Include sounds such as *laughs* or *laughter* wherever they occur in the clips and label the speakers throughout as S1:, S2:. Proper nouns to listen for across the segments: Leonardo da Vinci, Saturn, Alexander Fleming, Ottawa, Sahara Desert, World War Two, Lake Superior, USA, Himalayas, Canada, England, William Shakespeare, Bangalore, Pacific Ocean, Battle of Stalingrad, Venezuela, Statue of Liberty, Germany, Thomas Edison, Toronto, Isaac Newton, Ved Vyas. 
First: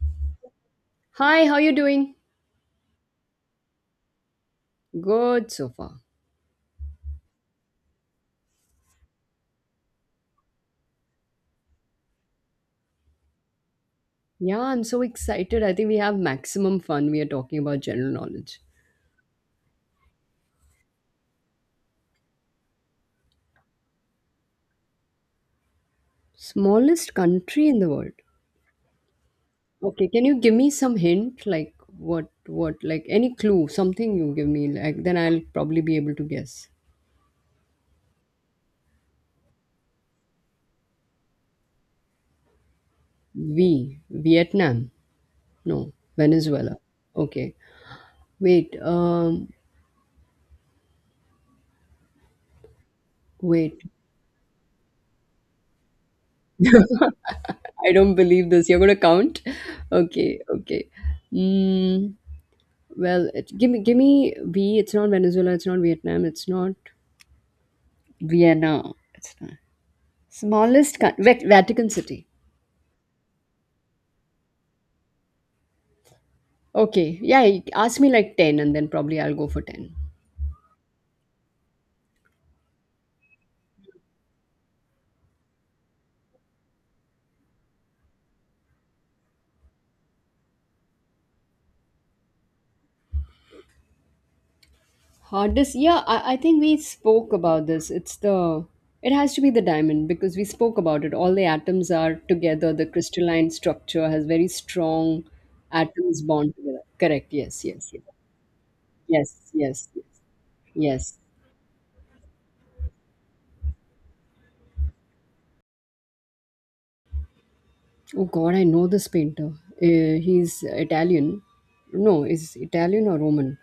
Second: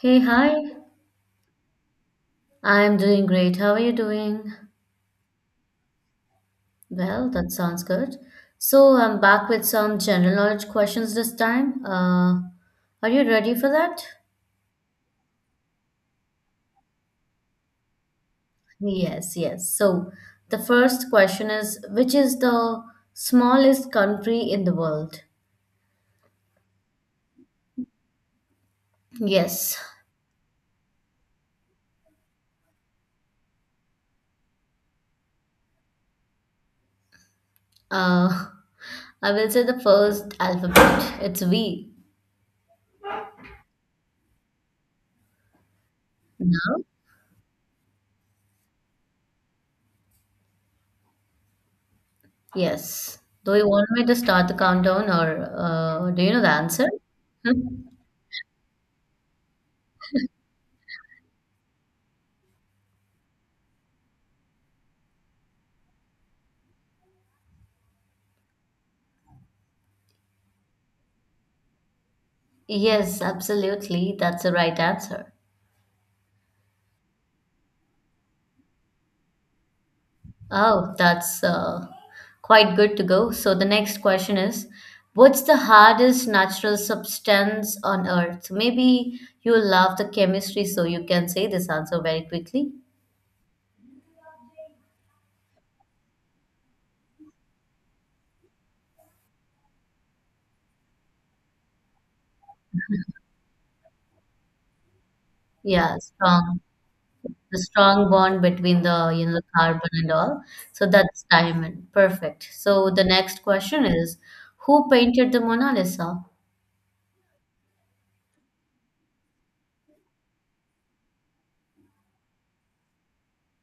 S1: Hey, hi.
S2: Hi, how you doing?
S1: I'm doing great. How are you doing?
S2: Good so far.
S1: Well, that sounds good. So, I'm back with some general knowledge questions this time. Are you ready for that?
S2: Yeah, I'm so excited. I think we have maximum fun. We are talking about general knowledge.
S1: Yes, yes. So, the first question is, which is the smallest country in the world?
S2: Smallest country in the world.
S1: Yes.
S2: Okay, can you give me some hint? Like what like any clue, something you give me, like then I'll probably be able to guess.
S1: Uh, I will say the first alphabet. It's V.
S2: V. Vietnam. No.
S1: No?
S2: Venezuela. Okay. Wait,
S1: Yes. Do you
S2: wait.
S1: want me to start the countdown or do you know the answer?
S2: I
S1: *laughs*
S2: don't believe this. You're gonna count? *laughs* Okay, okay. Mm, Well, give me V. It's not Venezuela. It's not Vietnam. It's not Vienna. It's not Vatican City.
S1: Yes, absolutely. That's the right answer.
S2: Okay, yeah. you Ask me like ten, and then probably I'll go for ten.
S1: Oh, that's quite good to go. So the next question is, what's the hardest natural substance on Earth? Maybe you love the chemistry, so you can say this answer very quickly.
S2: Hardest, yeah. I think we spoke about this. It's the it has to be the diamond because we spoke about it. All the atoms are together. The crystalline structure has very strong
S1: Yeah,
S2: atoms bound
S1: strong.
S2: together. Correct.
S1: The
S2: Yes. Yes.
S1: strong bond between the the
S2: Yes. Yes.
S1: carbon
S2: Yes.
S1: and all. So
S2: Yes.
S1: that's diamond. Perfect. So the next question is, who painted the Mona Lisa?
S2: Oh God, I know this painter. He's Italian. No, is Italian or Roman?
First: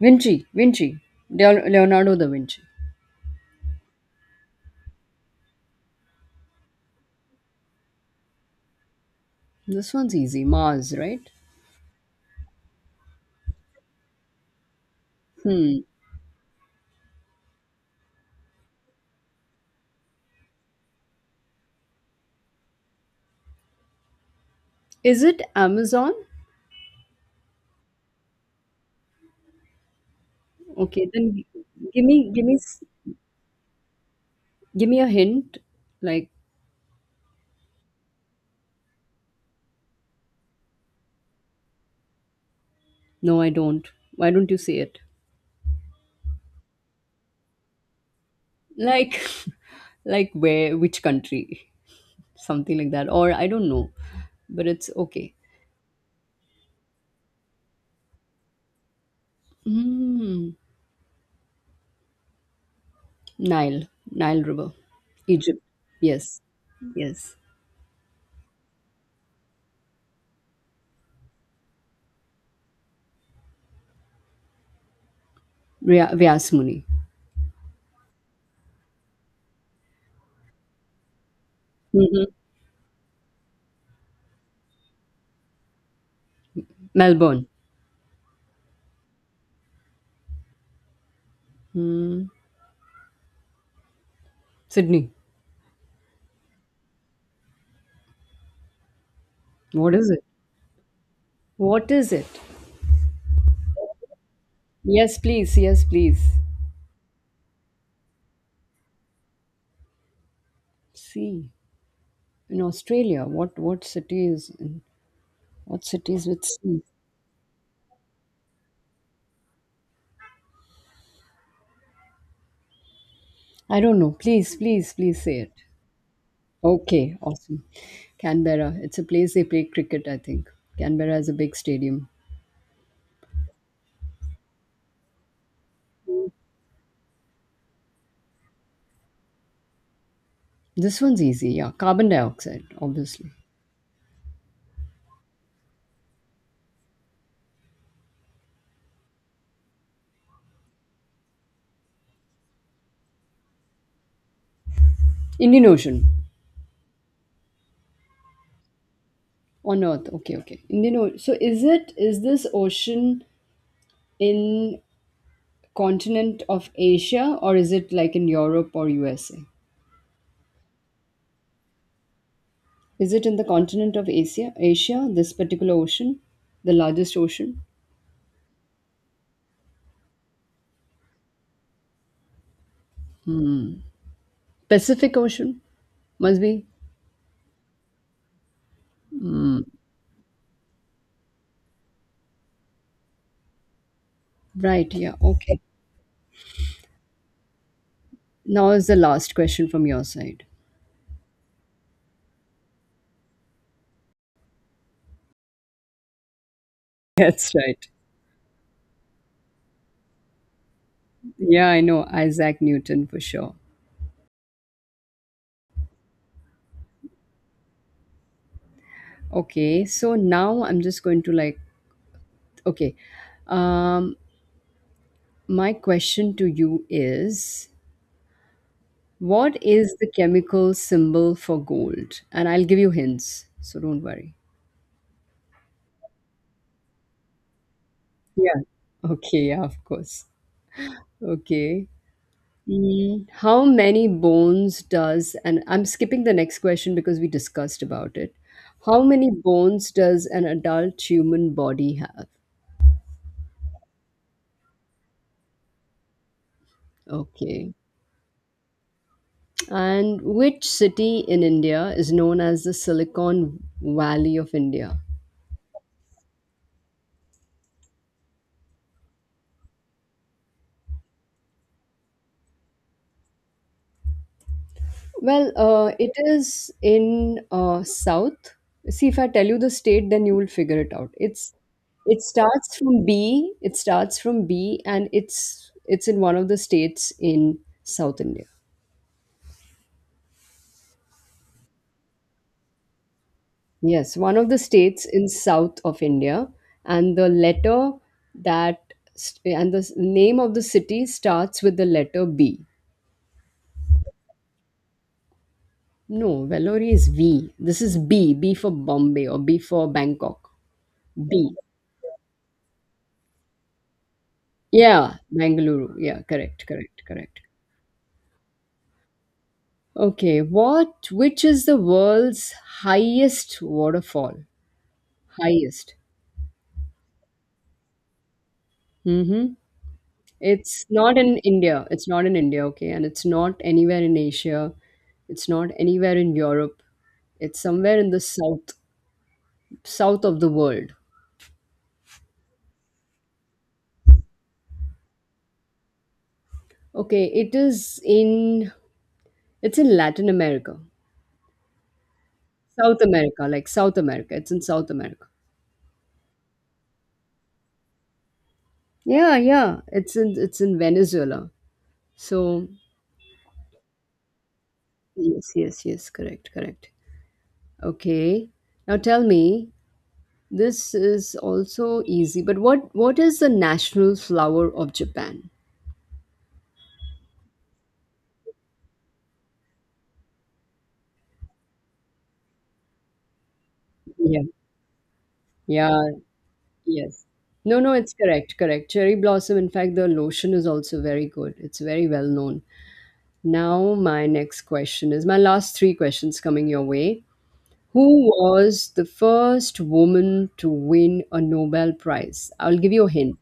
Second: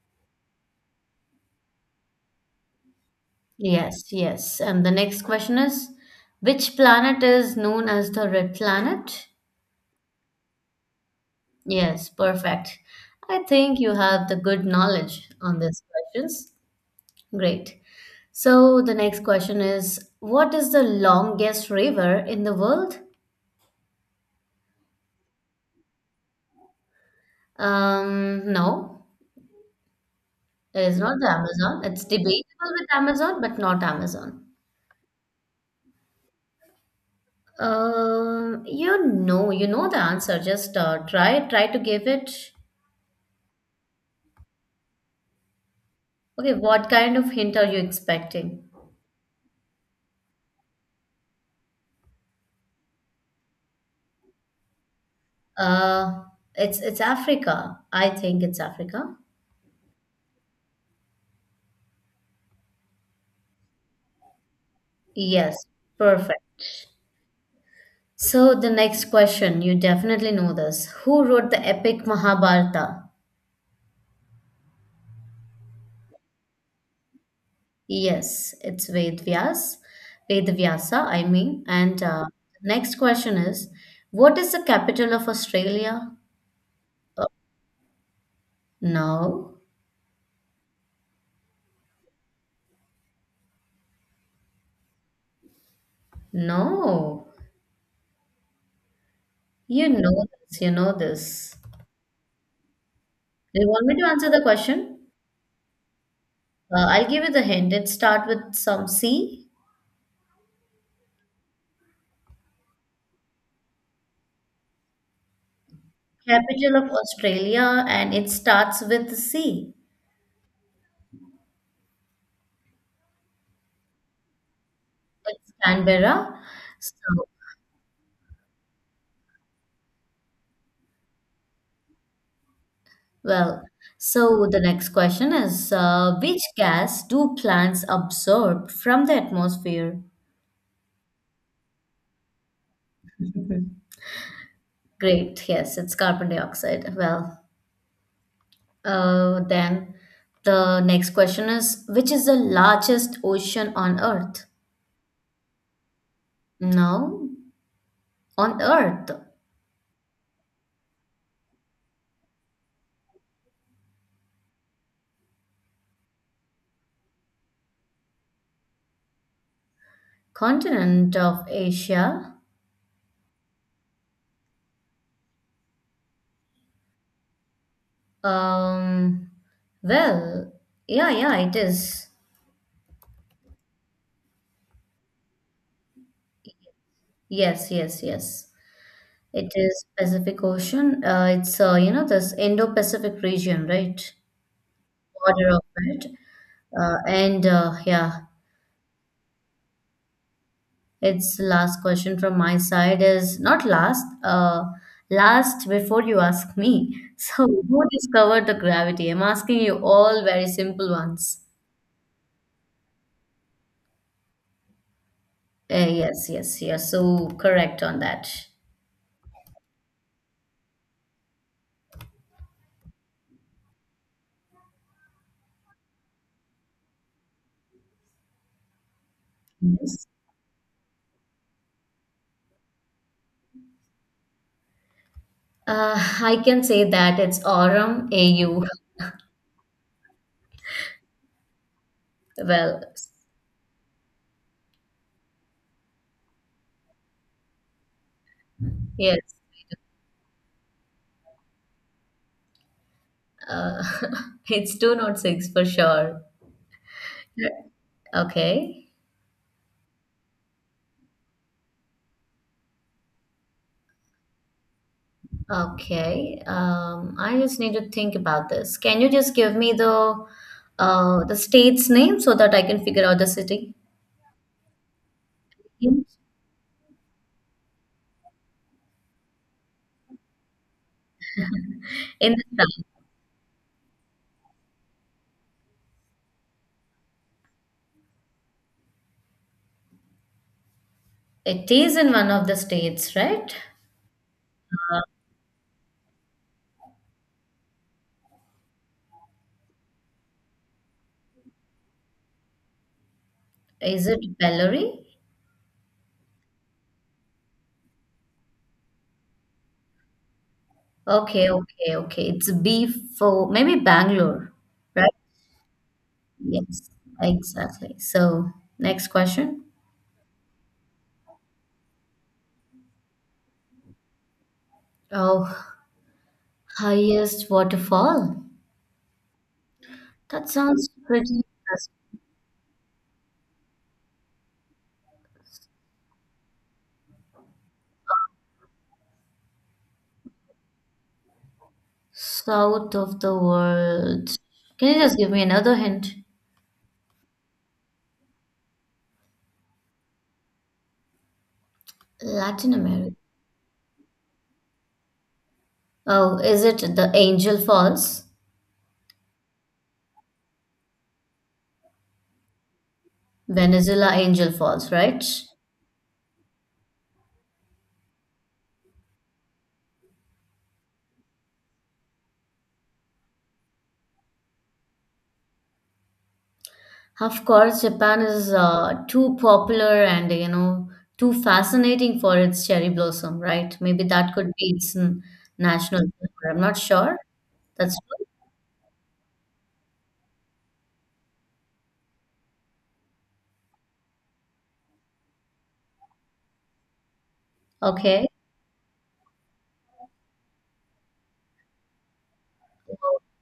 S2: Vinci, Leonardo da Vinci.
S1: Yes, yes. And the next question is, which planet is known as the red planet?
S2: This one's easy. Mars, right?
S1: Yes, perfect. I think you have the good knowledge on
S2: Hmm.
S1: these questions. Great. So the next question is, what is the longest river in the world?
S2: Is it Amazon?
S1: No, it is
S2: Okay,
S1: not the Amazon. It's
S2: give me,
S1: debatable
S2: s-
S1: with Amazon, but not Amazon.
S2: give me a hint. Like,
S1: You know the answer. Just try to give it.
S2: no, I don't. Why don't you say it?
S1: Okay, what kind of hint are you expecting?
S2: Like, *laughs* like where? Which country? Something like that. Or I don't know. But it's okay.
S1: Uh, it's Africa. I think it's Africa.
S2: Hmm. Nile, Nile River, Egypt.
S1: Yes,
S2: Yes,
S1: perfect.
S2: yes.
S1: So the next question, you definitely know this. Who wrote the epic Mahabharata?
S2: Vyas Muni.
S1: Yes, it's Ved Vyas, Ved Vyasa, I mean. And
S2: Hmm.
S1: uh, next question is, what is the capital of Australia?
S2: Melbourne.
S1: No,
S2: Hmm. Sydney.
S1: no. You
S2: What is
S1: know
S2: it?
S1: this, you know this.
S2: What is it?
S1: Do you want me to answer the question?
S2: Yes, please. Yes, please.
S1: I'll give you the hint. It starts with some C,
S2: Sea in Australia. What city is in, what cities with
S1: capital
S2: sea?
S1: of Australia, and it starts with C.
S2: I don't know. Please, please, please say it.
S1: It's Canberra.
S2: Okay,
S1: So,
S2: awesome. Canberra. It's a place they play cricket. I think Canberra has a big stadium.
S1: well, so the next question is, which gas do plants absorb from the atmosphere?
S2: This one's easy. Yeah, carbon dioxide, obviously.
S1: Mhm. Great. Yes, it's carbon dioxide. Well, then the next question is, which is the largest ocean on Earth?
S2: Indian Ocean.
S1: No, on Earth,
S2: On Earth, okay, okay. So is it is this ocean in continent of Asia or is it like in Europe or USA?
S1: continent of Asia.
S2: Is it in the continent of Asia? Asia, this particular ocean, the largest ocean,
S1: Um, well, yeah, yeah, it is.
S2: Pacific Ocean, must be
S1: Yes, yes, yes. It is Pacific Ocean. It's this Indo-Pacific region, right?
S2: right. Yeah,
S1: Order
S2: okay.
S1: of it. And yeah,
S2: Now is the last question from your side.
S1: it's last question from my side is not last, last before you ask me. *laughs*
S2: *laughs*
S1: So,
S2: That's
S1: who
S2: right.
S1: discovered the gravity? I'm asking you all very simple ones.
S2: Yeah, I know Isaac Newton for sure.
S1: Yes, yes, yes. So correct on that.
S2: Okay, so now I'm just going to okay. Um, my question to you is: what is the
S1: Yes.
S2: chemical symbol for gold? And I'll give you hints, so don't worry.
S1: Uh, I can say that it's Aurum
S2: Yeah.
S1: AU.
S2: Okay, yeah, of course. Okay.
S1: Well,
S2: How many bones does, and I'm skipping the next question because we discussed about it. How many
S1: yes,
S2: bones does an adult human body have?
S1: uh, *laughs* it's two not six for sure. Yeah.
S2: Okay.
S1: Okay,
S2: And which city in India is known as the Silicon Valley of India?
S1: okay. I just need to think about this. Can you just give me the state's name so that I can figure out the city?
S2: Well, it is in South. See, if I tell you the state, then you will figure it out. It
S1: In the
S2: starts
S1: south.
S2: from B. It starts from B, and it's in one of the states in South India.
S1: It is in one of the states, right?
S2: Yes, one of the
S1: Uh,
S2: states in south of India, and the letter that st- and the s- name of the city starts with the letter B.
S1: is it Bellary?
S2: No, Vellore is V. This is B. B for Bombay or B for Bangkok.
S1: Okay,
S2: B.
S1: okay, okay. It's B for maybe Bangalore,
S2: Yeah,
S1: right?
S2: Bangalore. Yeah, correct,
S1: Yes,
S2: correct, correct.
S1: exactly. So, next question.
S2: Okay, what which is the world's highest waterfall?
S1: Oh,
S2: Highest.
S1: highest waterfall?
S2: Mm-hmm.
S1: That
S2: It's
S1: sounds
S2: not in
S1: pretty
S2: India.
S1: interesting.
S2: It's not in India, okay, and it's not anywhere in Asia. It's not anywhere in Europe. It's somewhere in the south of the world.
S1: South of the world. Can you just give me another hint?
S2: Okay, it is in it's in Latin America.
S1: Latin
S2: South
S1: America.
S2: America, like South America. It's in South America.
S1: Oh, is it the Angel Falls?
S2: Yeah, yeah. It's in Venezuela. So
S1: Venezuela Angel Falls, right?
S2: yes, yes, yes, correct, correct. Okay. Now tell me, this is also easy, but what is the national flower of Japan?
S1: Of course, Japan is too popular and too fascinating for its cherry blossom, right? Maybe that
S2: Yeah.
S1: could be its
S2: Yeah,
S1: national flower. I'm not sure.
S2: yes. No, no,
S1: That's
S2: it's correct, correct. Cherry blossom, in fact, the lotion is also very good. It's very well known. Now, my next question is my last three questions coming your way. Who
S1: Okay,
S2: was the first woman to win a Nobel Prize? I'll give you a hint.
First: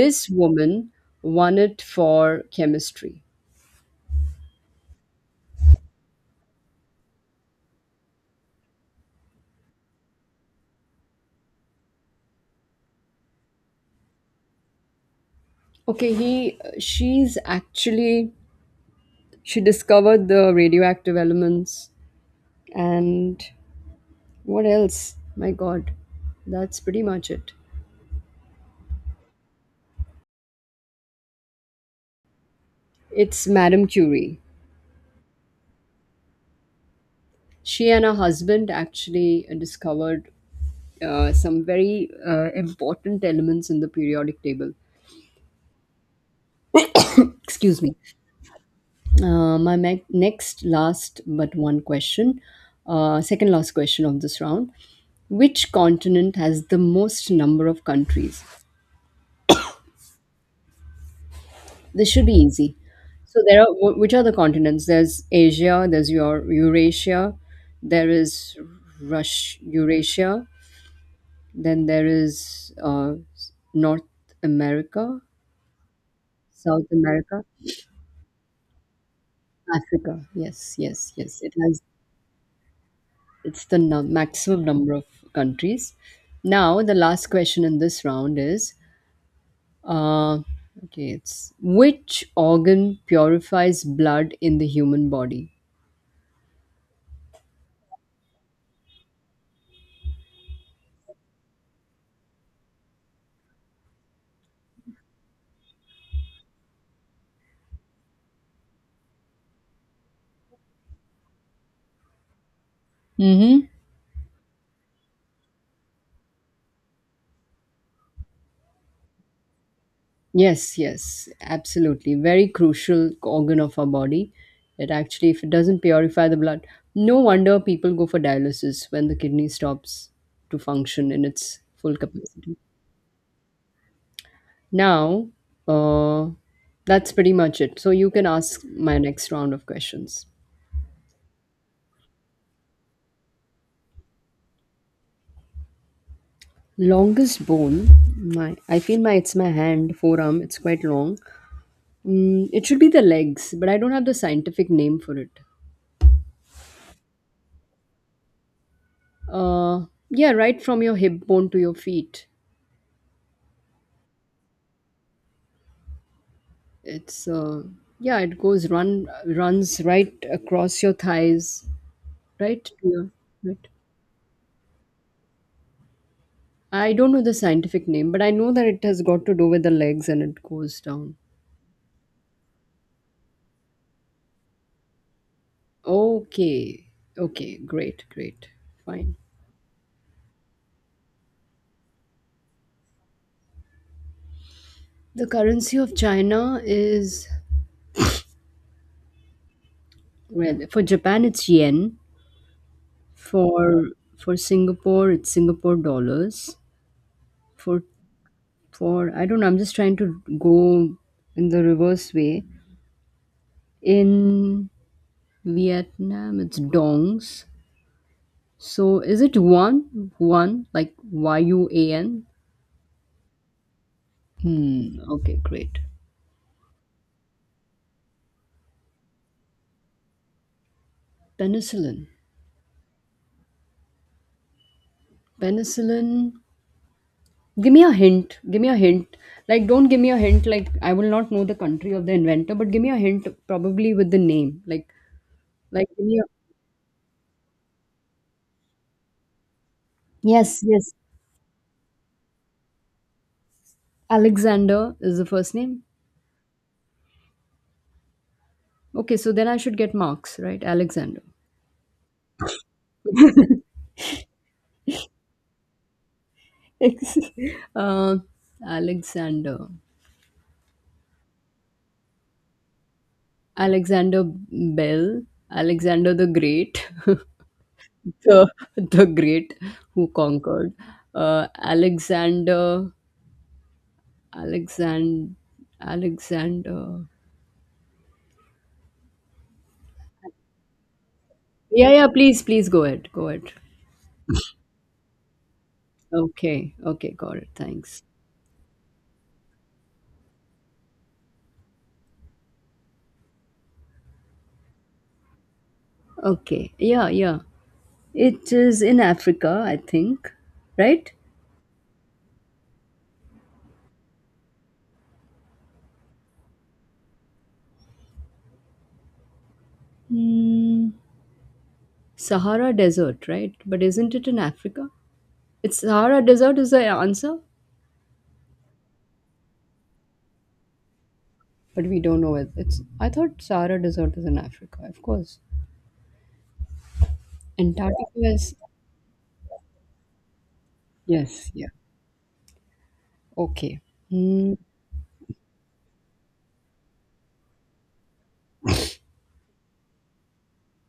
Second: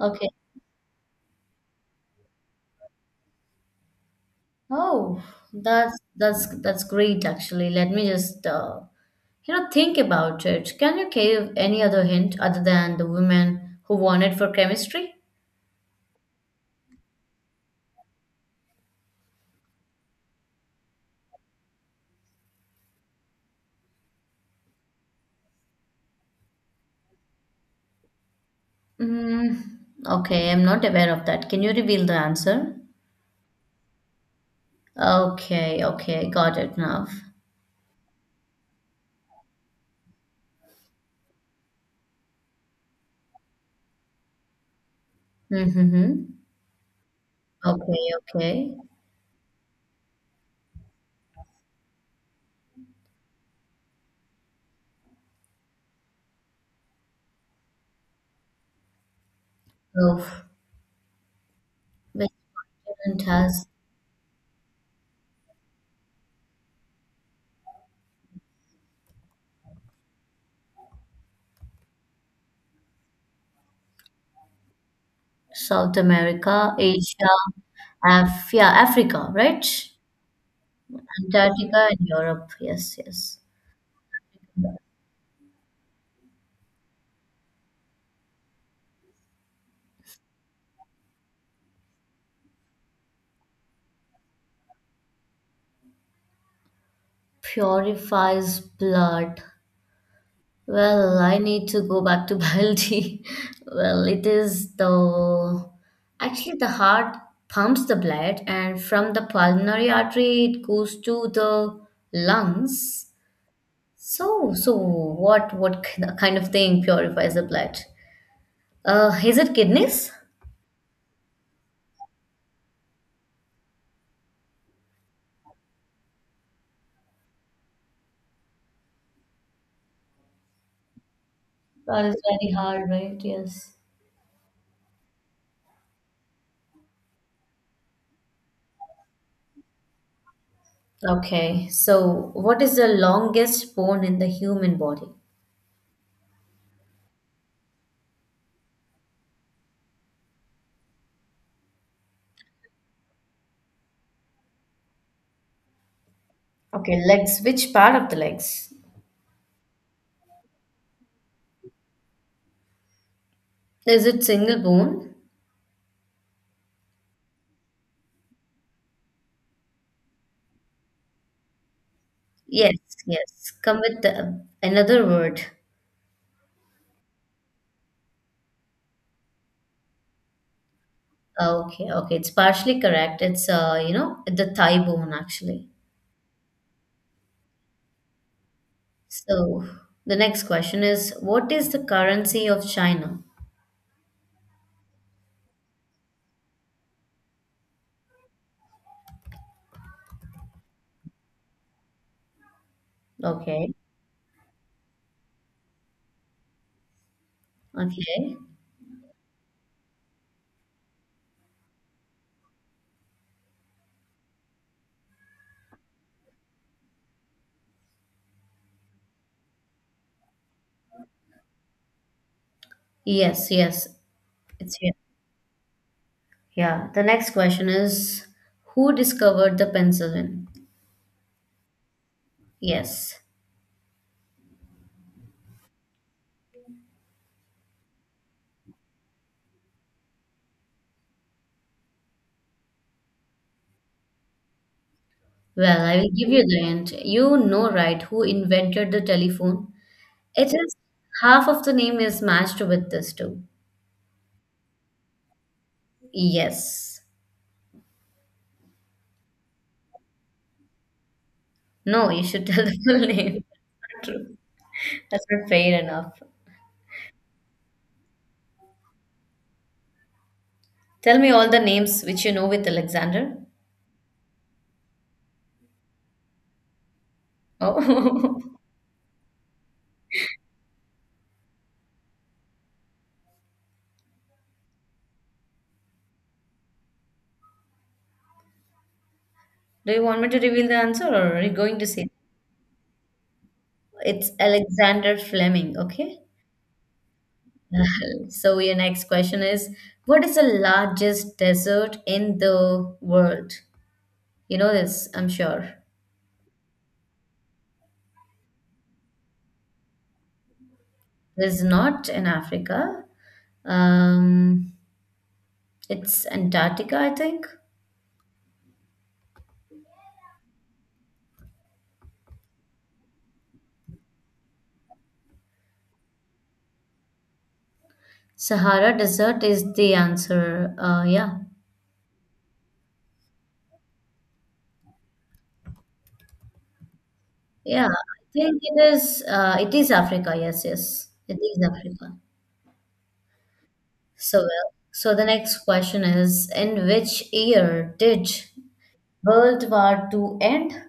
S1: okay.
S2: woman won it for chemistry.
S1: Oh, that's great actually. Let me just think about it. Can you give any other hint other than the woman who won it for chemistry?
S2: Okay, he she's actually she discovered the radioactive elements and what else? My god. That's pretty much it.
S1: Mm, okay, I'm not aware of that. Can you reveal the answer?
S2: It's Madame Curie.
S1: Okay, okay, got it now.
S2: She and her husband actually discovered some very important elements in the periodic table.
S1: Mm-hmm.
S2: Excuse me.
S1: Okay, okay.
S2: Next last but one question, second last question of this round. Which continent has the most number of countries?
S1: Oh,
S2: This should
S1: which
S2: be easy.
S1: continent
S2: So there are
S1: has
S2: which are the continents? There's Asia, there's your Eurasia, there is Rush Eurasia, then there is North America,
S1: South America,
S2: South
S1: Asia,
S2: America,
S1: Af yeah, Africa, right?
S2: Africa. Yes, yes, yes. It has
S1: Antarctica and Europe, yes, yes.
S2: it's the maximum number of countries. Now, the last question in this round is uh, okay, it's: which organ purifies blood in the human body?
S1: Purifies blood. Well, I need to go back to *laughs* biology. Well, it is the actually the heart pumps the blood, and from the pulmonary artery it goes to the lungs.
S2: Mm-hmm.
S1: So, what kind of thing purifies the blood? Is it kidneys?
S2: Yes, yes, absolutely. Very crucial organ of our body. It actually, if it doesn't purify the blood, no wonder people go for dialysis when the kidney stops to function in its full
S1: That is very
S2: capacity.
S1: hard, right? Yes.
S2: Now, uh, that's pretty much it. So you can ask my next round of questions.
S1: Okay, so what is the longest bone in the human body?
S2: Longest bone, my I feel my it's my hand forearm. It's quite long. It should be the legs, but I don't have the scientific name for it.
S1: Okay, legs. Which part of the legs?
S2: Uh, yeah, right from your hip bone to your feet.
S1: Is it single bone?
S2: It's Yeah, it goes runs right across your thighs, right to
S1: Yes,
S2: your.
S1: yes.
S2: Right.
S1: Come with the, another word.
S2: I don't know the scientific name, but I know that it has got to do with the legs and it goes down.
S1: Ah, okay, okay. It's partially correct. It's the thigh bone actually.
S2: Okay. Okay. Great. Great. Fine.
S1: So the next question is, what is the currency of China?
S2: The currency of China is well for Japan it's yen.
S1: Okay,
S2: For for Singapore it's Singapore dollars. For
S1: okay.
S2: for I don't know. I'm just trying to go in the reverse way. In Vietnam it's dongs. So is it one like Yuan?
S1: Yes, yes. It's here.
S2: Hmm. Okay. Great.
S1: Yeah. The next question is, who discovered the penicillin?
S2: Penicillin.
S1: Yes.
S2: Penicillin. Give me a hint. Give me a hint. Like, don't give me a hint. Like, I will not know the country of the inventor, but give me a hint, probably with the name.
S1: Well,
S2: Like
S1: I
S2: give
S1: will
S2: me a...
S1: give you the hint. You know, right, who invented the telephone? It
S2: yes,
S1: is
S2: yes.
S1: half of the name is matched with this too.
S2: Alexander is the first name.
S1: Yes.
S2: Okay, so then I should get marks, right? Alexander.
S1: No, you should *laughs* tell the full *laughs* name. True. That's not fair enough.
S2: *laughs* uh, Alexander.
S1: Tell me all the names which you know with Alexander.
S2: Alexander Bell. Alexander the Great. *laughs*
S1: Oh.
S2: The
S1: *laughs*
S2: Great who conquered. Alexander. Alexand. Alexander.
S1: Do you want me to reveal the answer or are you going to
S2: Yeah, yeah,
S1: say?
S2: please, please go ahead. Go ahead.
S1: It's Alexander Fleming, okay?
S2: Okay, okay, got it. Thanks.
S1: *laughs* So your next question is, what is the largest desert in the world? You know this, I'm sure.
S2: Okay, yeah, yeah. It is in Africa, I think, right?
S1: This is not in Africa. Um, It's Antarctica, I think.
S2: Hmm. Sahara Desert, right? But isn't it in Africa? It's Sahara Desert is the answer,
S1: Sahara Desert is the answer. Yeah,
S2: but we don't know it. It's I thought Sahara Desert is in Africa, of course.
S1: yeah.
S2: Antarctica
S1: I
S2: is
S1: think it is. It is Africa. Yes, yes. It
S2: yes,
S1: is
S2: yeah.
S1: Africa.
S2: Okay.
S1: So
S2: Hmm.
S1: well. So the next question is: in which year did World War II end?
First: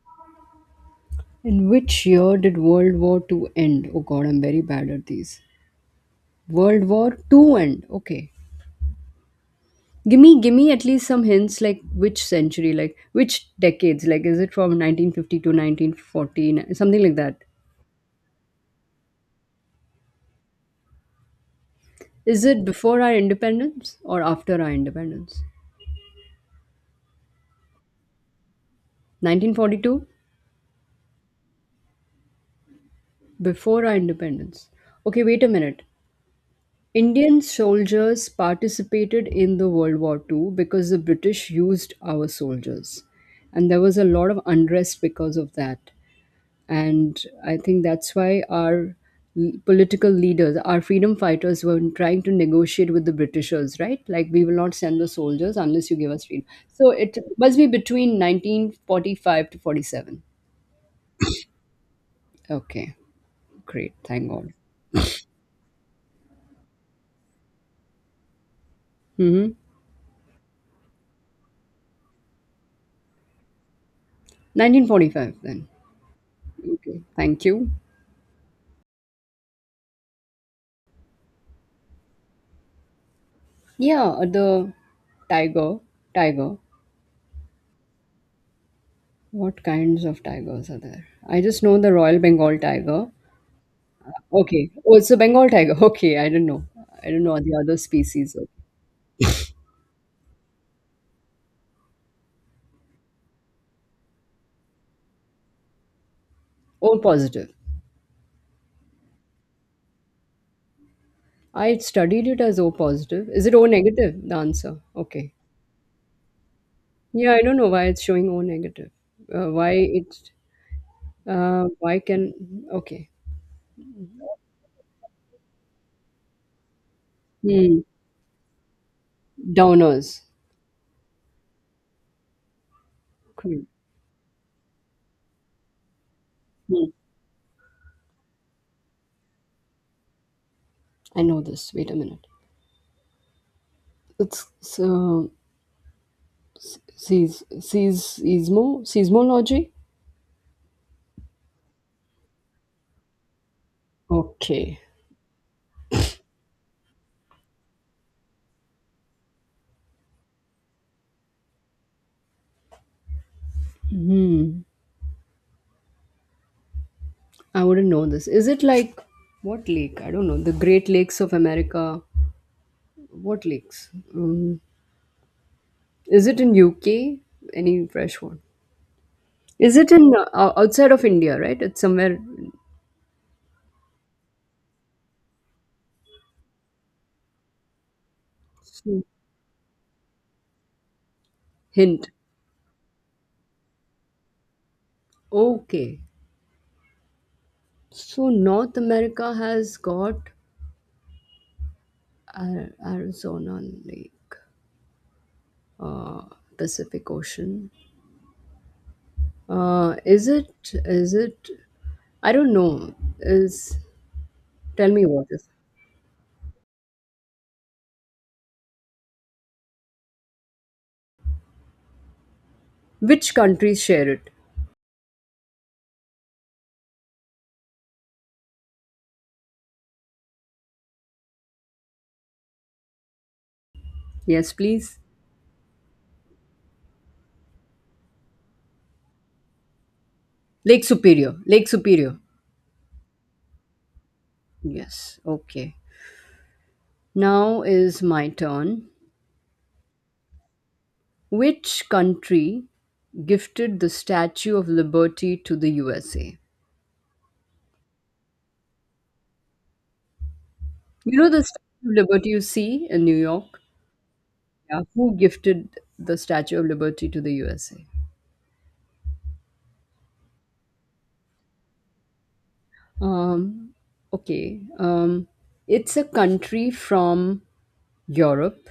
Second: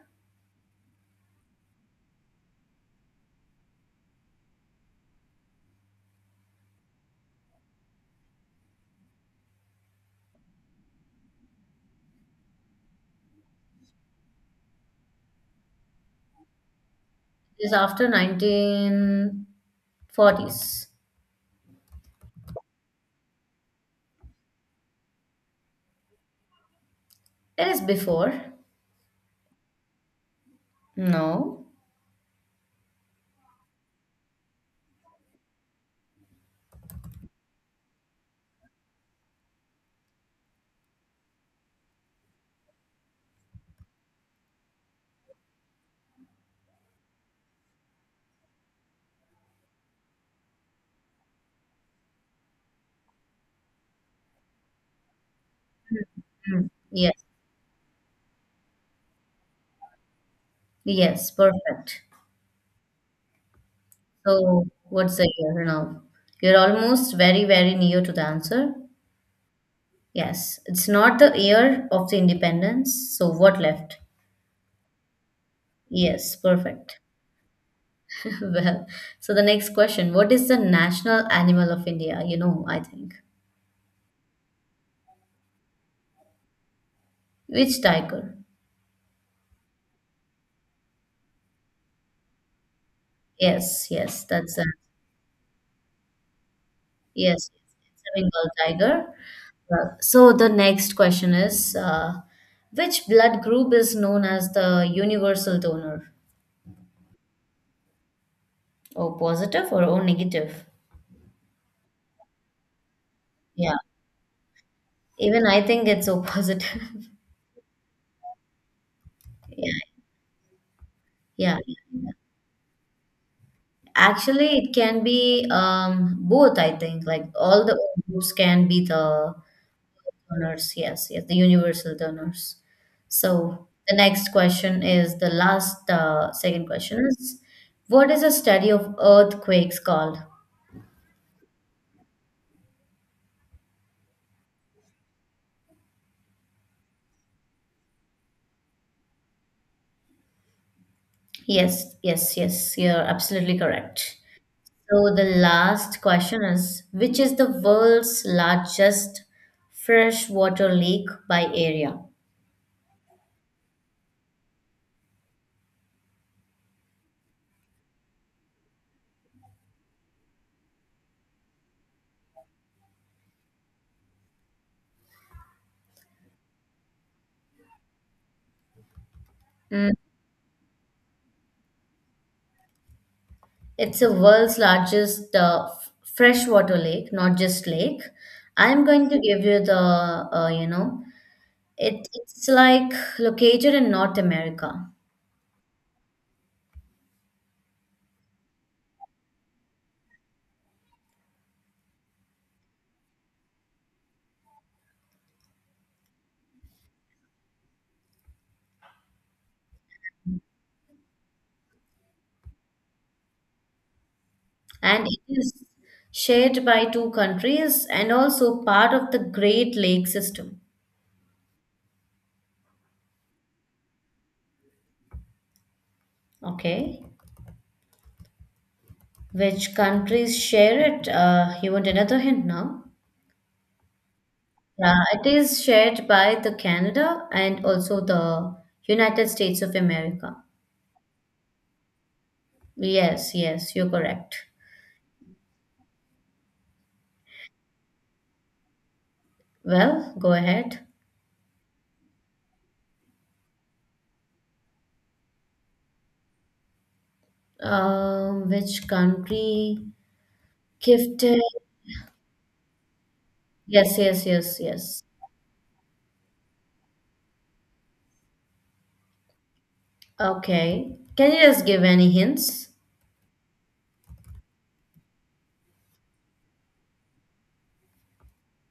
S2: In which year did World War Two end? Oh God, I'm very bad at these. World War Two end. Okay. Give me at least some hints, like which century, like which decades, like is it from 1950 to 1940? Something like that.
S1: It is after 1940s.
S2: Is it before our independence or after our independence?
S1: It is before.
S2: 1942,
S1: No.
S2: before our independence. Okay, wait a minute. Indian soldiers participated in the World War Two because the British used our soldiers, and there was a lot of unrest because of that. And I think that's why our political leaders our freedom fighters were trying to negotiate with the britishers, right? Like we will not send the soldiers unless you give us
S1: Hmm.
S2: freedom. So
S1: Yes.
S2: it must be between 1945 to 47.
S1: Yes. Perfect.
S2: Okay, great, thank god.
S1: So what's the year now? You're almost very, very near to the answer.
S2: Mm-hmm.
S1: Yes, it's not the year of the independence, so what left?
S2: 1945 then.
S1: Yes,
S2: Okay,
S1: perfect.
S2: thank you.
S1: *laughs* Well, so the next question, what is the national animal of India? You know, I think.
S2: Yeah, the tiger tiger
S1: Which tiger?
S2: what kinds of tigers are there? I just know the royal Bengal tiger.
S1: Yes, yes, that's a
S2: Okay. Oh, it's a Bengal tiger. *laughs* Okay, I don't know. I don't know
S1: yes,
S2: the other
S1: it's a
S2: species.
S1: Bengal tiger. Well, so the next question is, which blood group is known as the universal donor?
S2: O positive.
S1: O positive or O negative?
S2: I studied it as O positive. Is it O
S1: Yeah,
S2: negative? The answer. Okay.
S1: even I think it's O positive. *laughs*
S2: Yeah, I don't know why it's showing O negative. Why
S1: Yeah,
S2: it?
S1: yeah,
S2: Why
S1: yeah.
S2: can? Okay.
S1: Actually, it can be both, I think. Like all the
S2: Hmm.
S1: groups can be the
S2: Downers.
S1: donors. Yes, yes, the universal donors.
S2: Okay.
S1: So the next question is the last second
S2: Hmm.
S1: question is what is a study of earthquakes called?
S2: I know this. Wait a minute. It's so sees sees seismology.
S1: Yes, yes, yes, you're absolutely correct.
S2: Okay.
S1: So the last question is which is the world's largest freshwater lake by area?
S2: I wouldn't know this. Is it like what lake? I don't know. The Great Lakes of America. What lakes? Is it in UK? Any fresh one? Is
S1: Hmm,
S2: it in outside of India? Right? It's somewhere.
S1: it's the world's largest freshwater lake, not just lake. I'm
S2: Hmm.
S1: going to give you the, it,
S2: Hint.
S1: it's like located in North America,
S2: Okay. So North America has got Arizona Lake, uh, Pacific Ocean. Is it? Is it? I don't know. Is Tell me
S1: and it
S2: what is.
S1: is shared by two countries and also part of the Great Lake system.
S2: Which countries share it?
S1: Okay, which countries share it? You want another hint now?
S2: Yes, please.
S1: Yeah, it is shared by the Canada and also the United States of America.
S2: Lake Superior.
S1: Yes, yes, you're correct.
S2: Yes. Okay. Now is my turn.
S1: Well, go ahead.
S2: Which country gifted the Statue of Liberty to the USA?
S1: Which country
S2: You know
S1: gifted?
S2: the Statue of Liberty you see in New York?
S1: Yes, yes, yes,
S2: Yeah.
S1: yes.
S2: Who gifted the Statue of Liberty to the USA?
S1: Okay. Can you just give any hints?
S2: Um, okay. It's a country from Europe,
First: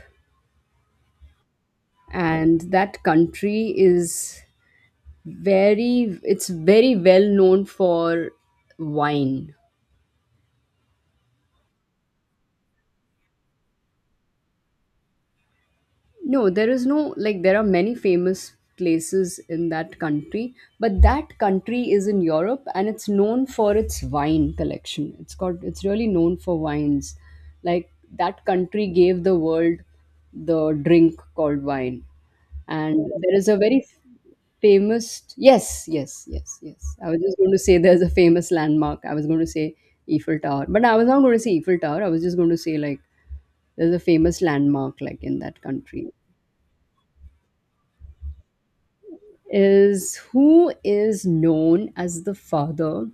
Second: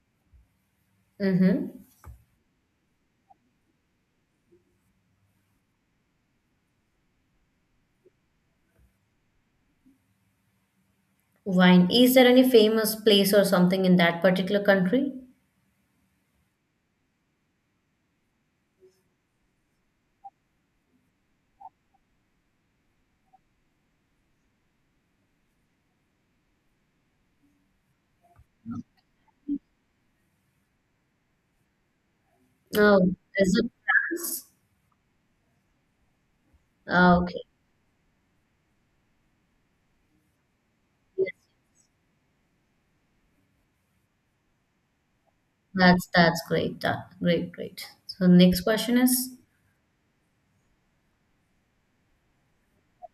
S1: Mm-hmm.
S2: and that country is very, it's very well known for wine.
S1: Wine. Is there any famous place or something in that particular country?
S2: No, there is no, like, there are many famous places in that country, but that country is in Europe and it's known for its wine collection. It's got, it's really known for wines. Like, that country gave the world the drink called wine. And
S1: Oh,
S2: there is a
S1: is it
S2: very
S1: France?
S2: famous, yes, yes, yes, yes. I was
S1: Oh,
S2: just
S1: okay.
S2: going to say there's a famous landmark. I was going to say Eiffel Tower, but I was not going
S1: Yes.
S2: to say Eiffel Tower. I was just going to say, there's a famous landmark, in that
S1: That's
S2: country.
S1: that's great. Great, great. So next question is?
S2: Is who is known as the father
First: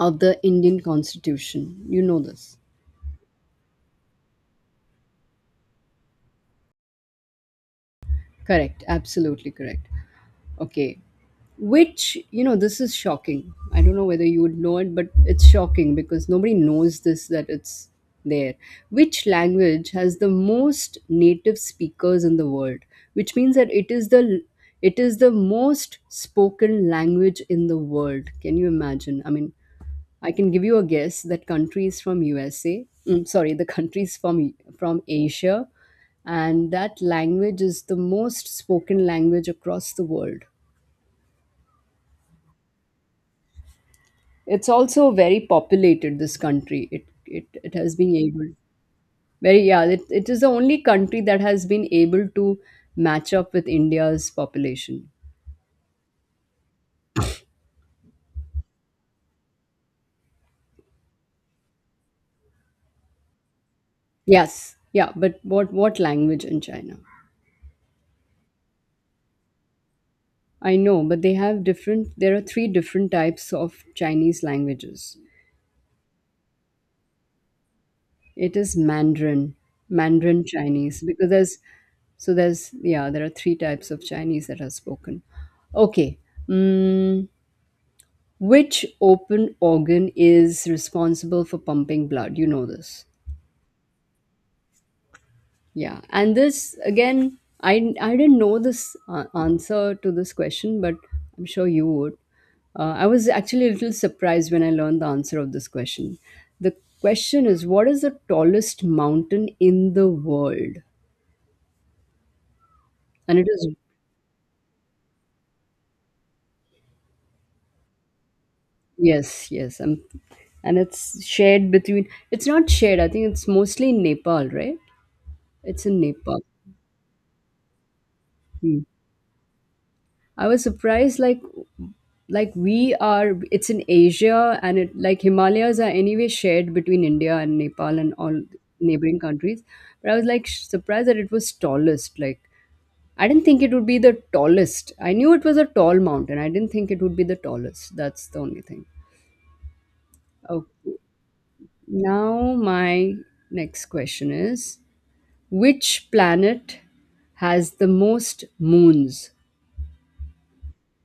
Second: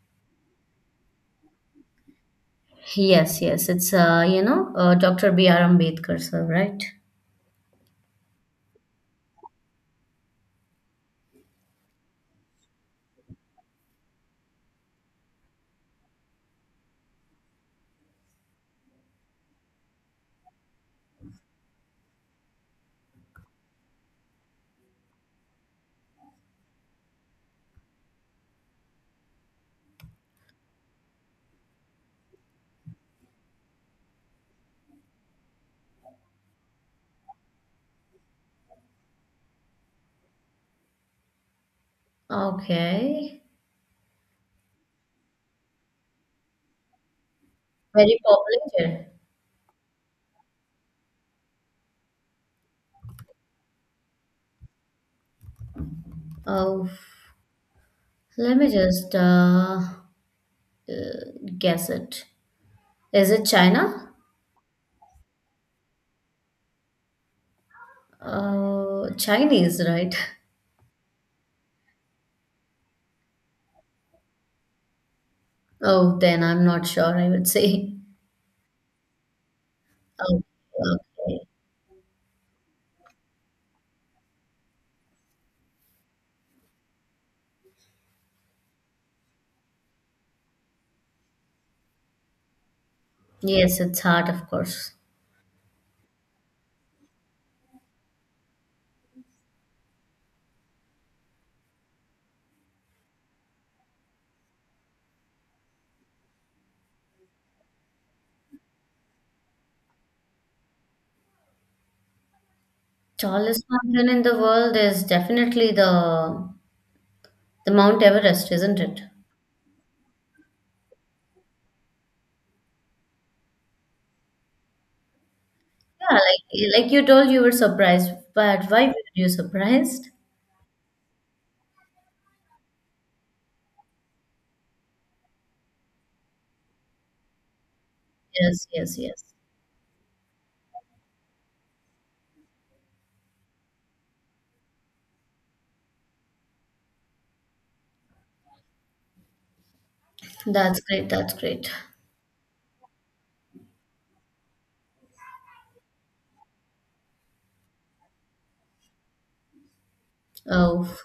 S2: of the Indian Constitution. You know this.
S1: Yes, yes. It's Dr. B. R. Ambedkar, sir, right?
S2: Correct. Absolutely correct. Okay. Which, you know, this is shocking. I don't know whether you would know it, but it's shocking because nobody knows this that it's there. Which language has the most native speakers in the world? Which means that it is the most spoken language in the world. Can you imagine? I mean, I can give you a guess that countries from USA, sorry, the countries from Asia, and that language is the most spoken language across the world.
S1: Okay.
S2: It's also very populated. This country, it has been
S1: Very
S2: able
S1: popular.
S2: very, yeah. It is the only country that has been able to match up with India's population.
S1: Oh. Let me just guess it. Is it China?
S2: Yes, yeah, but what language in China?
S1: Chinese, right? *laughs*
S2: I know, but they have different. There are three different types of Chinese languages.
S1: Oh, then I'm not sure, I would say.
S2: It is Mandarin,
S1: Oh,
S2: Mandarin Chinese, because
S1: okay.
S2: there's so there's, yeah, there are three types of Chinese that are spoken. Okay. Mm, which open organ is responsible for pumping blood? You know this.
S1: Yes, it's hard, of course.
S2: Yeah. And this again, I didn't know this answer to this question, but I'm sure you would. I was actually a little surprised when I learned the answer of this question. The question is, what is the tallest mountain in the world? And it
S1: Tallest
S2: is,
S1: mountain in the world is definitely the Mount Everest, isn't it?
S2: yes, yes, and it's shared between, it's not shared, I think it's mostly in Nepal, right? It's in
S1: Yeah,
S2: Nepal.
S1: like you told you were surprised, but
S2: Hmm.
S1: why were you surprised?
S2: I was surprised, like we are, it's in Asia, and it, like, Himalayas are anyway shared between India and Nepal and all
S1: Yes, yes,
S2: neighboring
S1: yes.
S2: countries. But I was like surprised that it was tallest, like, I didn't think it would be the tallest. I knew it was a tall mountain. I didn't think it would be the tallest. That's the only thing. Okay.
S1: That's great, that's great.
S2: Now, my next question is, which planet has the most moons?
S1: Oh,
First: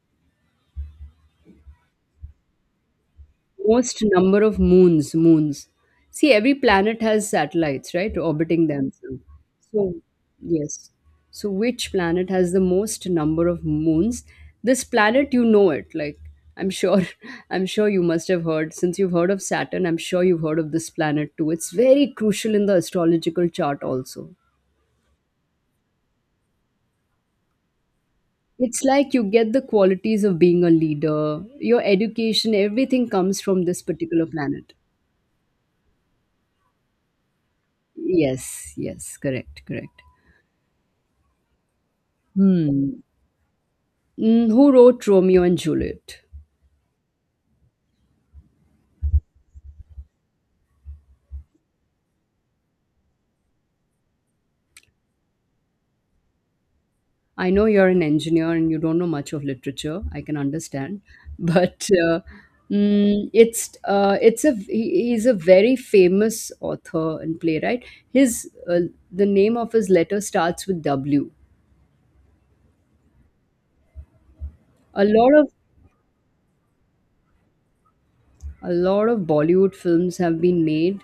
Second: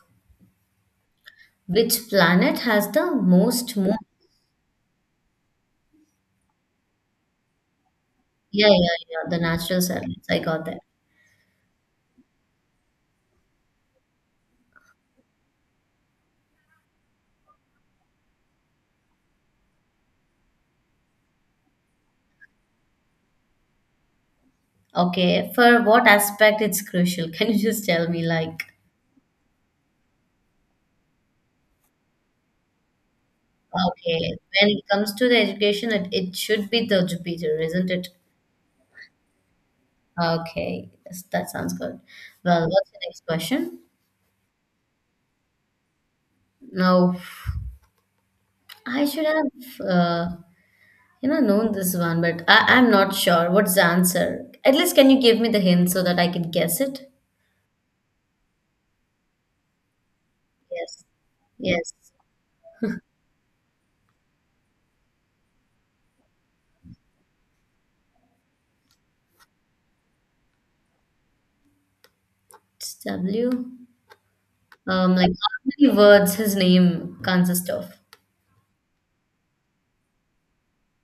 S1: which planet has the most moon?
S2: Most number of moons, moons. See, every planet has satellites, right? Orbiting
S1: Yeah, yeah,
S2: themselves.
S1: yeah. The
S2: So,
S1: natural
S2: so,
S1: salads. I got that.
S2: yes. So, which planet has the most number of moons? This planet, you know it. Like, I'm sure, *laughs* I'm sure you must have heard. Since you've heard of Saturn, I'm sure you've heard of this planet too. It's very crucial in the astrological chart also.
S1: Okay. For what aspect it's crucial? *laughs* Can you just tell me, like,
S2: It's like you get the qualities of being a leader, your education, everything comes from this particular
S1: okay, when
S2: planet.
S1: it comes to the education, it should be the Jupiter, isn't it?
S2: Yes, yes, correct, correct.
S1: Okay. Yes, that sounds good. Well, what's the
S2: Hmm.
S1: next question?
S2: Who wrote Romeo and Juliet?
S1: No, I should have, known this one, but I'm not sure. What's the answer? At least, can you give me the hint so that I can guess it?
S2: I know you're an engineer and you don't know much of literature. I can understand,
S1: Yes.
S2: *laughs* but
S1: Yes.
S2: it's a he's a very famous author and playwright. His the name of his letter starts with W.
S1: It's W.
S2: A
S1: Like
S2: lot of
S1: how many words his name consists of?
S2: a lot of Bollywood films have been made,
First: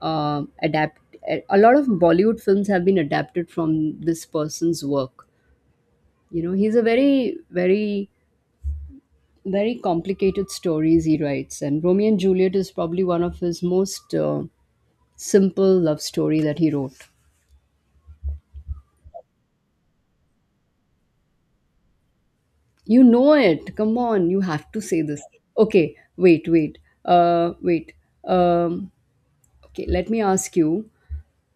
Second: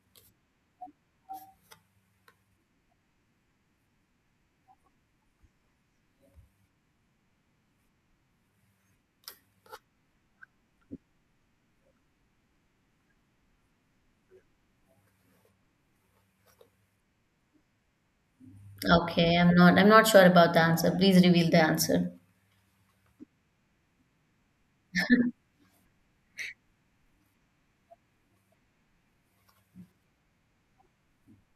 S2: adapt. Eh, a lot of Bollywood films have been adapted from this person's work. You know, he's a very, very, very complicated stories he writes, and Romeo and Juliet is probably one of his most, simple love story that he wrote.
S1: Okay, I'm not sure about the answer. Please reveal the answer.
S2: You know it. Come on, you have to say this. Okay, wait, wait, wait. Um, okay, let me ask you.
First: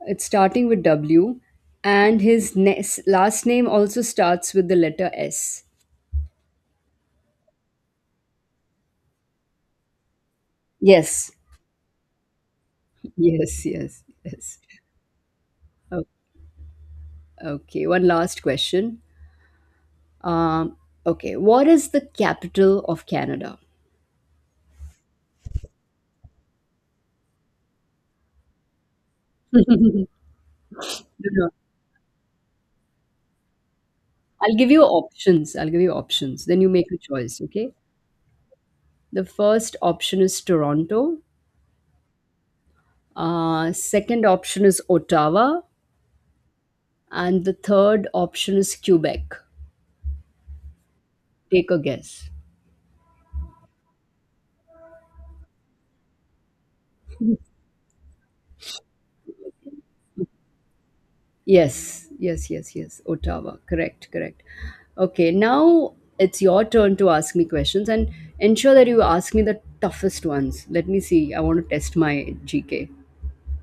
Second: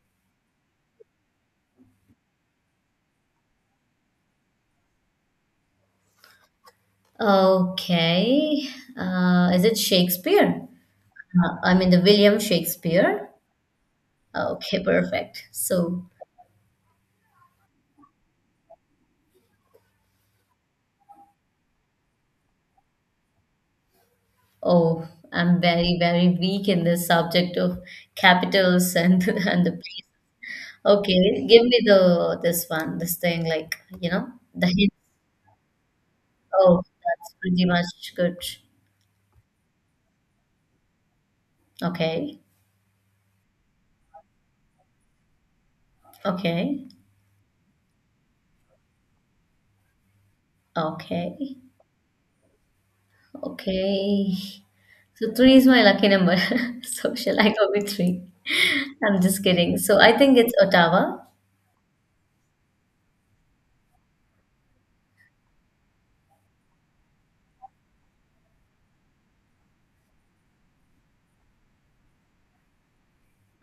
S2: It's starting with W, and his last name also starts with the letter S.
S1: Okay. Is it Shakespeare?
S2: Yes,
S1: I mean the William Shakespeare.
S2: yes, yes, yes.
S1: Okay, perfect.
S2: O-
S1: So,
S2: okay, one last question. Um, okay, what is the capital of Canada?
S1: oh, I'm very, very weak in this subject of capitals and *laughs* and the place.
S2: No,
S1: Okay,
S2: no.
S1: give me the this one, this thing like, you know,
S2: I'll
S1: the
S2: give you
S1: hint.
S2: options. I'll give you options. Then you
S1: Oh,
S2: make a
S1: that's
S2: choice,
S1: pretty
S2: okay?
S1: much good.
S2: The first option is Toronto.
S1: Okay.
S2: Second option is Ottawa.
S1: Okay.
S2: And the third option is Quebec.
S1: Okay.
S2: Take a guess.
S1: Okay. So three is my lucky number. *laughs* So shall I go with three? *laughs* I'm just kidding. So I think it's Ottawa.
S2: Yes, yes, yes, yes. Ottawa. Correct, correct. Okay, now it's your turn to ask me questions and ensure that you ask me the toughest ones. Let me see. I want to test my GK.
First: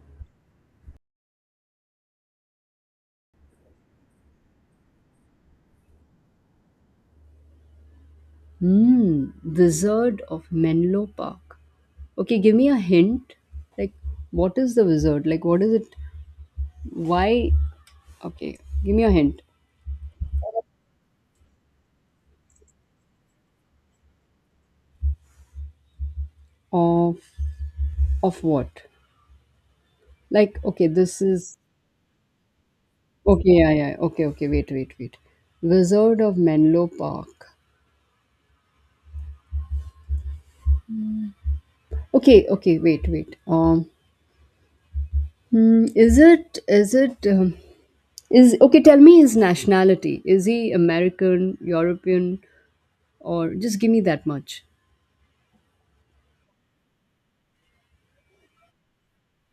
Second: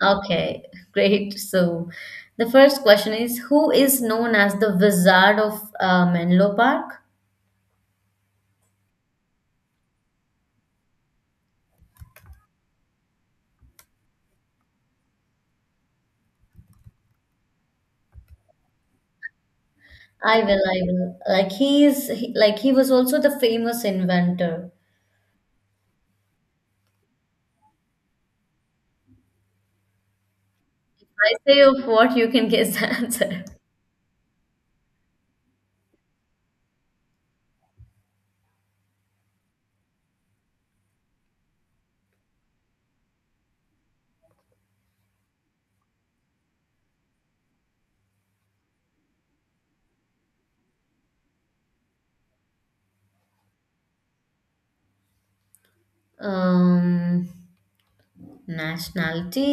S1: Okay, great. So the first question is, who is known as the Wizard of Menlo Park?
S2: Hmm, Wizard of Menlo Park. Okay, give me a hint. Like, what is the wizard? Like, what is it? Why? Okay, give me a hint.
S1: I will, I will. Like like he was also the famous inventor.
S2: Of of what? Like, okay, this
S1: I
S2: is
S1: say of what you can guess *laughs* the answer.
S2: okay. Yeah, yeah. Okay, okay. Wait, wait, wait. Wizard of Menlo Park. Okay, okay, wait, wait. Is it, okay, tell me his nationality. Is he American, European, or just give me that much?
S1: Um, nationality.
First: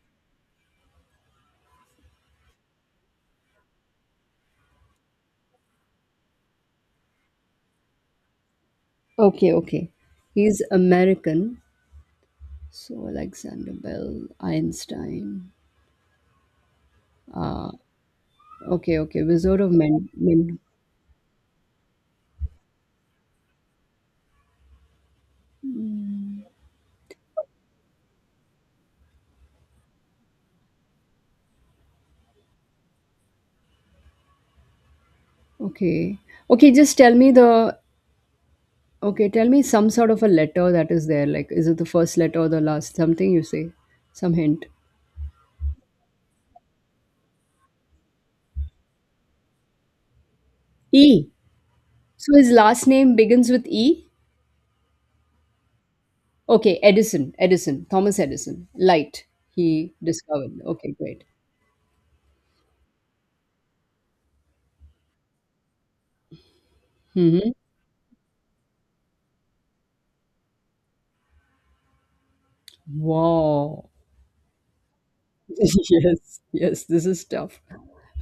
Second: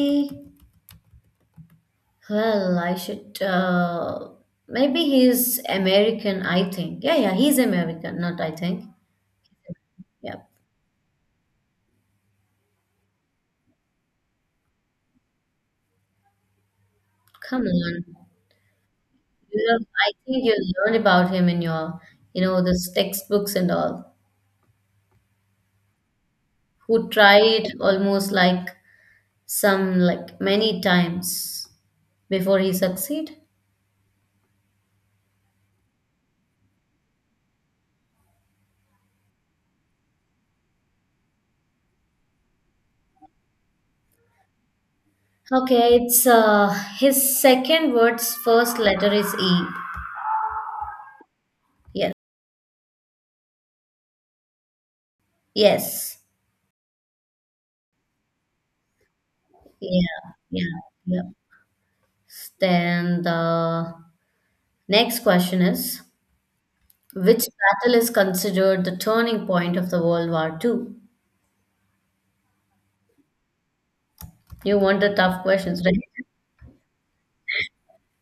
S1: Well, I should. Maybe he's American, I think. Yeah, yeah, he's American, not I think.
S2: Okay, okay.
S1: Yeah,
S2: He's American. So Alexander Bell, Einstein.
S1: come
S2: Uh,
S1: on.
S2: okay, okay. Wizard
S1: You
S2: of
S1: have,
S2: Men.
S1: I think you
S2: Men.
S1: learned about him in your, you know, this textbooks and all, who tried almost like some, like many times before he succeed.
S2: Okay. Okay, just tell me the, okay, tell me some sort of a letter that is there. Like, is it the first letter or the last? Something you say. Some hint.
S1: Okay, it's his second word's first letter is E.
S2: E.
S1: Yes,
S2: So his last name begins with E?
S1: yes,
S2: Okay, Edison, Edison, Thomas Edison. Light he
S1: yeah,
S2: discovered.
S1: yeah,
S2: Okay, great.
S1: yeah. Then the next question is, which
S2: Mm-hmm.
S1: battle is considered the turning point of the World War II?
S2: Wow. *laughs*
S1: You want the tough questions, right?
S2: Yes, yes, this is tough.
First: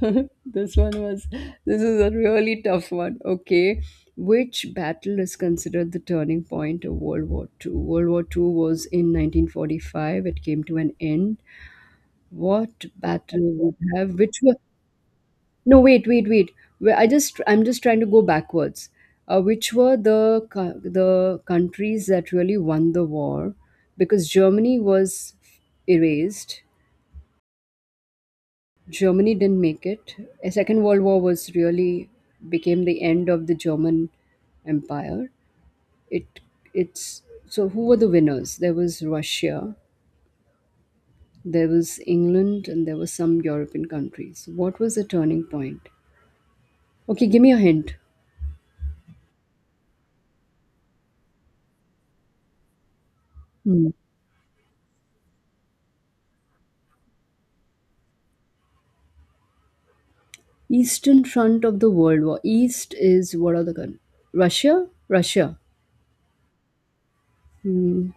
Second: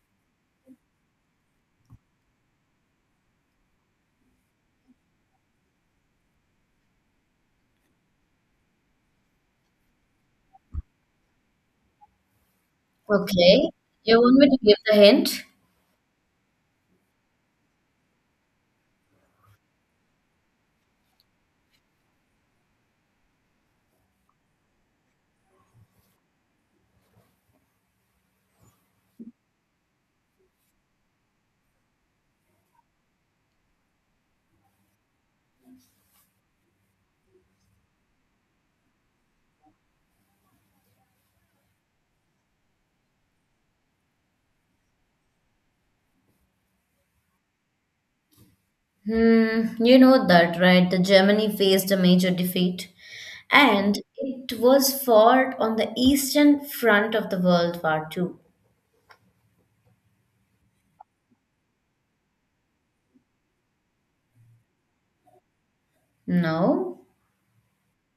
S2: *laughs* This one was, this is a really tough one. Okay. Which battle is considered the turning point of World War Two? World War Two was in 1945. It came to an end. What battle
S1: Okay.
S2: would have,
S1: You want
S2: which
S1: me
S2: were,
S1: to give the hint?
S2: no, wait, wait, wait. I just I'm just trying to go backwards. Which were the the countries that really won the war? Because Germany was erased. Germany didn't make it. A Second World War was really became the end of the German Empire. It it's so who were the winners? There was Russia, there was England, and there were some European countries. What was the turning point? Okay, give me a hint.
S1: Hmm, you know that, right? The Germany faced a major defeat
S2: Hmm.
S1: and it was fought on the eastern front of the World War II.
S2: Eastern front of the World War. East is what are the countries? Russia? Russia.
S1: No?
S2: Hmm.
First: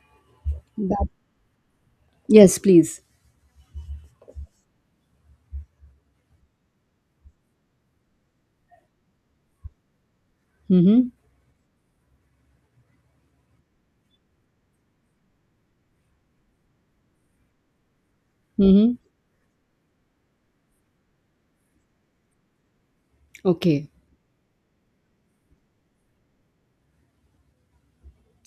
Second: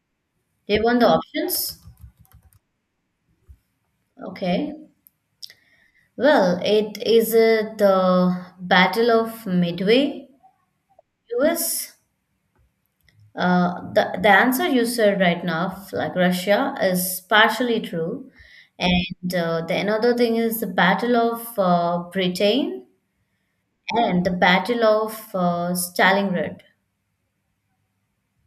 S1: You want the
S2: That-
S1: options?
S2: yes, please.
S1: Okay. Well, it is the Battle of Midway,
S2: Mm-hmm.
S1: US, the answer you said right now, like Russia, is partially true.
S2: Mm-hmm.
S1: And the another thing is the Battle of Britain
S2: Okay.
S1: and the Battle of Stalingrad.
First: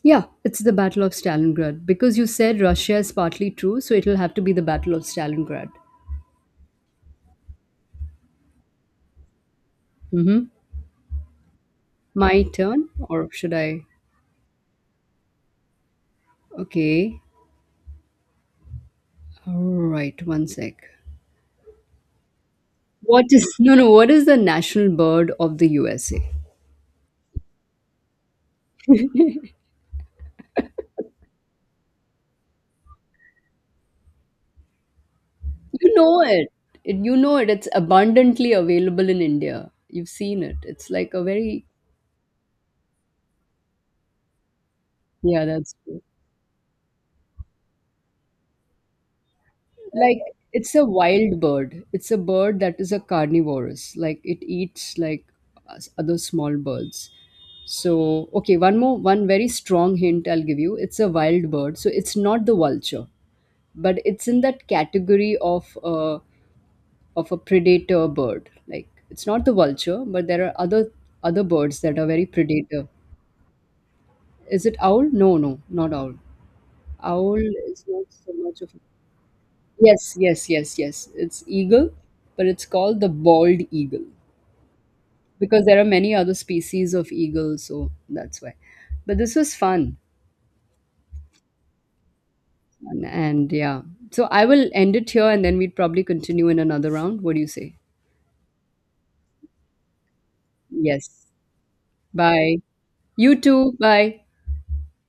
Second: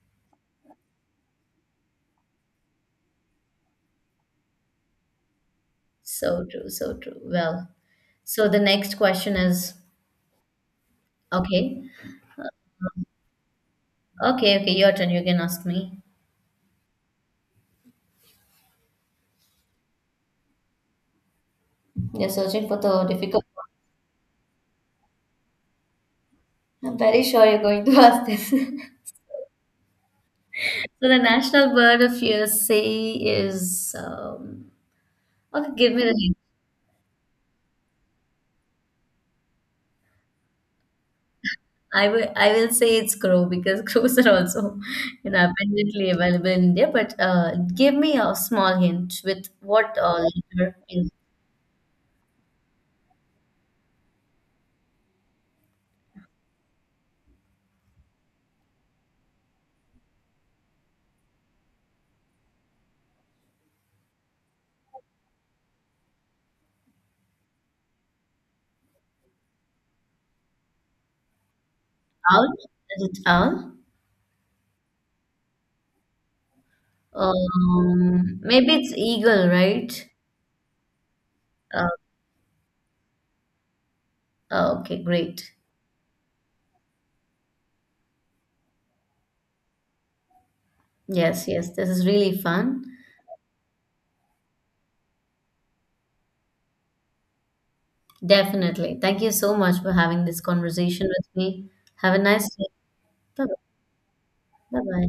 S2: Yeah, it's the Battle of Stalingrad. Because you said Russia is partly true, so it'll have to be the Battle of Stalingrad.
S1: So true, so true. Well, so the next question is.
S2: Mm-hmm.
S1: Okay,
S2: My turn? Or should I?
S1: okay, okay, your turn. You can ask me.
S2: Okay. All right, one sec.
S1: You're searching for the
S2: What
S1: difficult
S2: is *laughs* no no? What is the national bird of the USA?
S1: one. I'm very sure you're going to *laughs* ask this. So the national bird of USA is okay.
S2: You
S1: Give me the
S2: know
S1: hint.
S2: it. It. You know it. It's abundantly available in India. You've seen it. It's like a very,
S1: I will, say it's crow because *laughs* crows are also
S2: yeah, that's true.
S1: abundantly available in India. But give me a small hint with what
S2: Like, it's
S1: letter
S2: a
S1: is
S2: wild bird. It's a bird that is a carnivorous. Like, it eats like other small birds. So, okay, one more, one very strong hint I'll give you. It's a wild bird. So, it's not the vulture, but it's in that category of a predator bird. Like, it's not the vulture, but there are other other birds that are very
S1: owl?
S2: predator.
S1: Is it owl?
S2: Is it owl? No, no, not owl. Owl is not so much
S1: Maybe
S2: of,
S1: it's eagle, right?
S2: yes, yes, yes, yes. It's
S1: Uh,
S2: eagle, but it's called the bald eagle
S1: okay, great.
S2: because there are many other species of eagle, so that's why. But this was fun.
S1: Yes, yes, this is really fun.
S2: And yeah. So I will end it here and then we'd probably continue in another round. What do you say?
S1: Definitely. Thank you so much for having this conversation
S2: Yes.
S1: with me. Have a nice
S2: Bye.
S1: day.
S2: You too. Bye.
S1: Bye bye.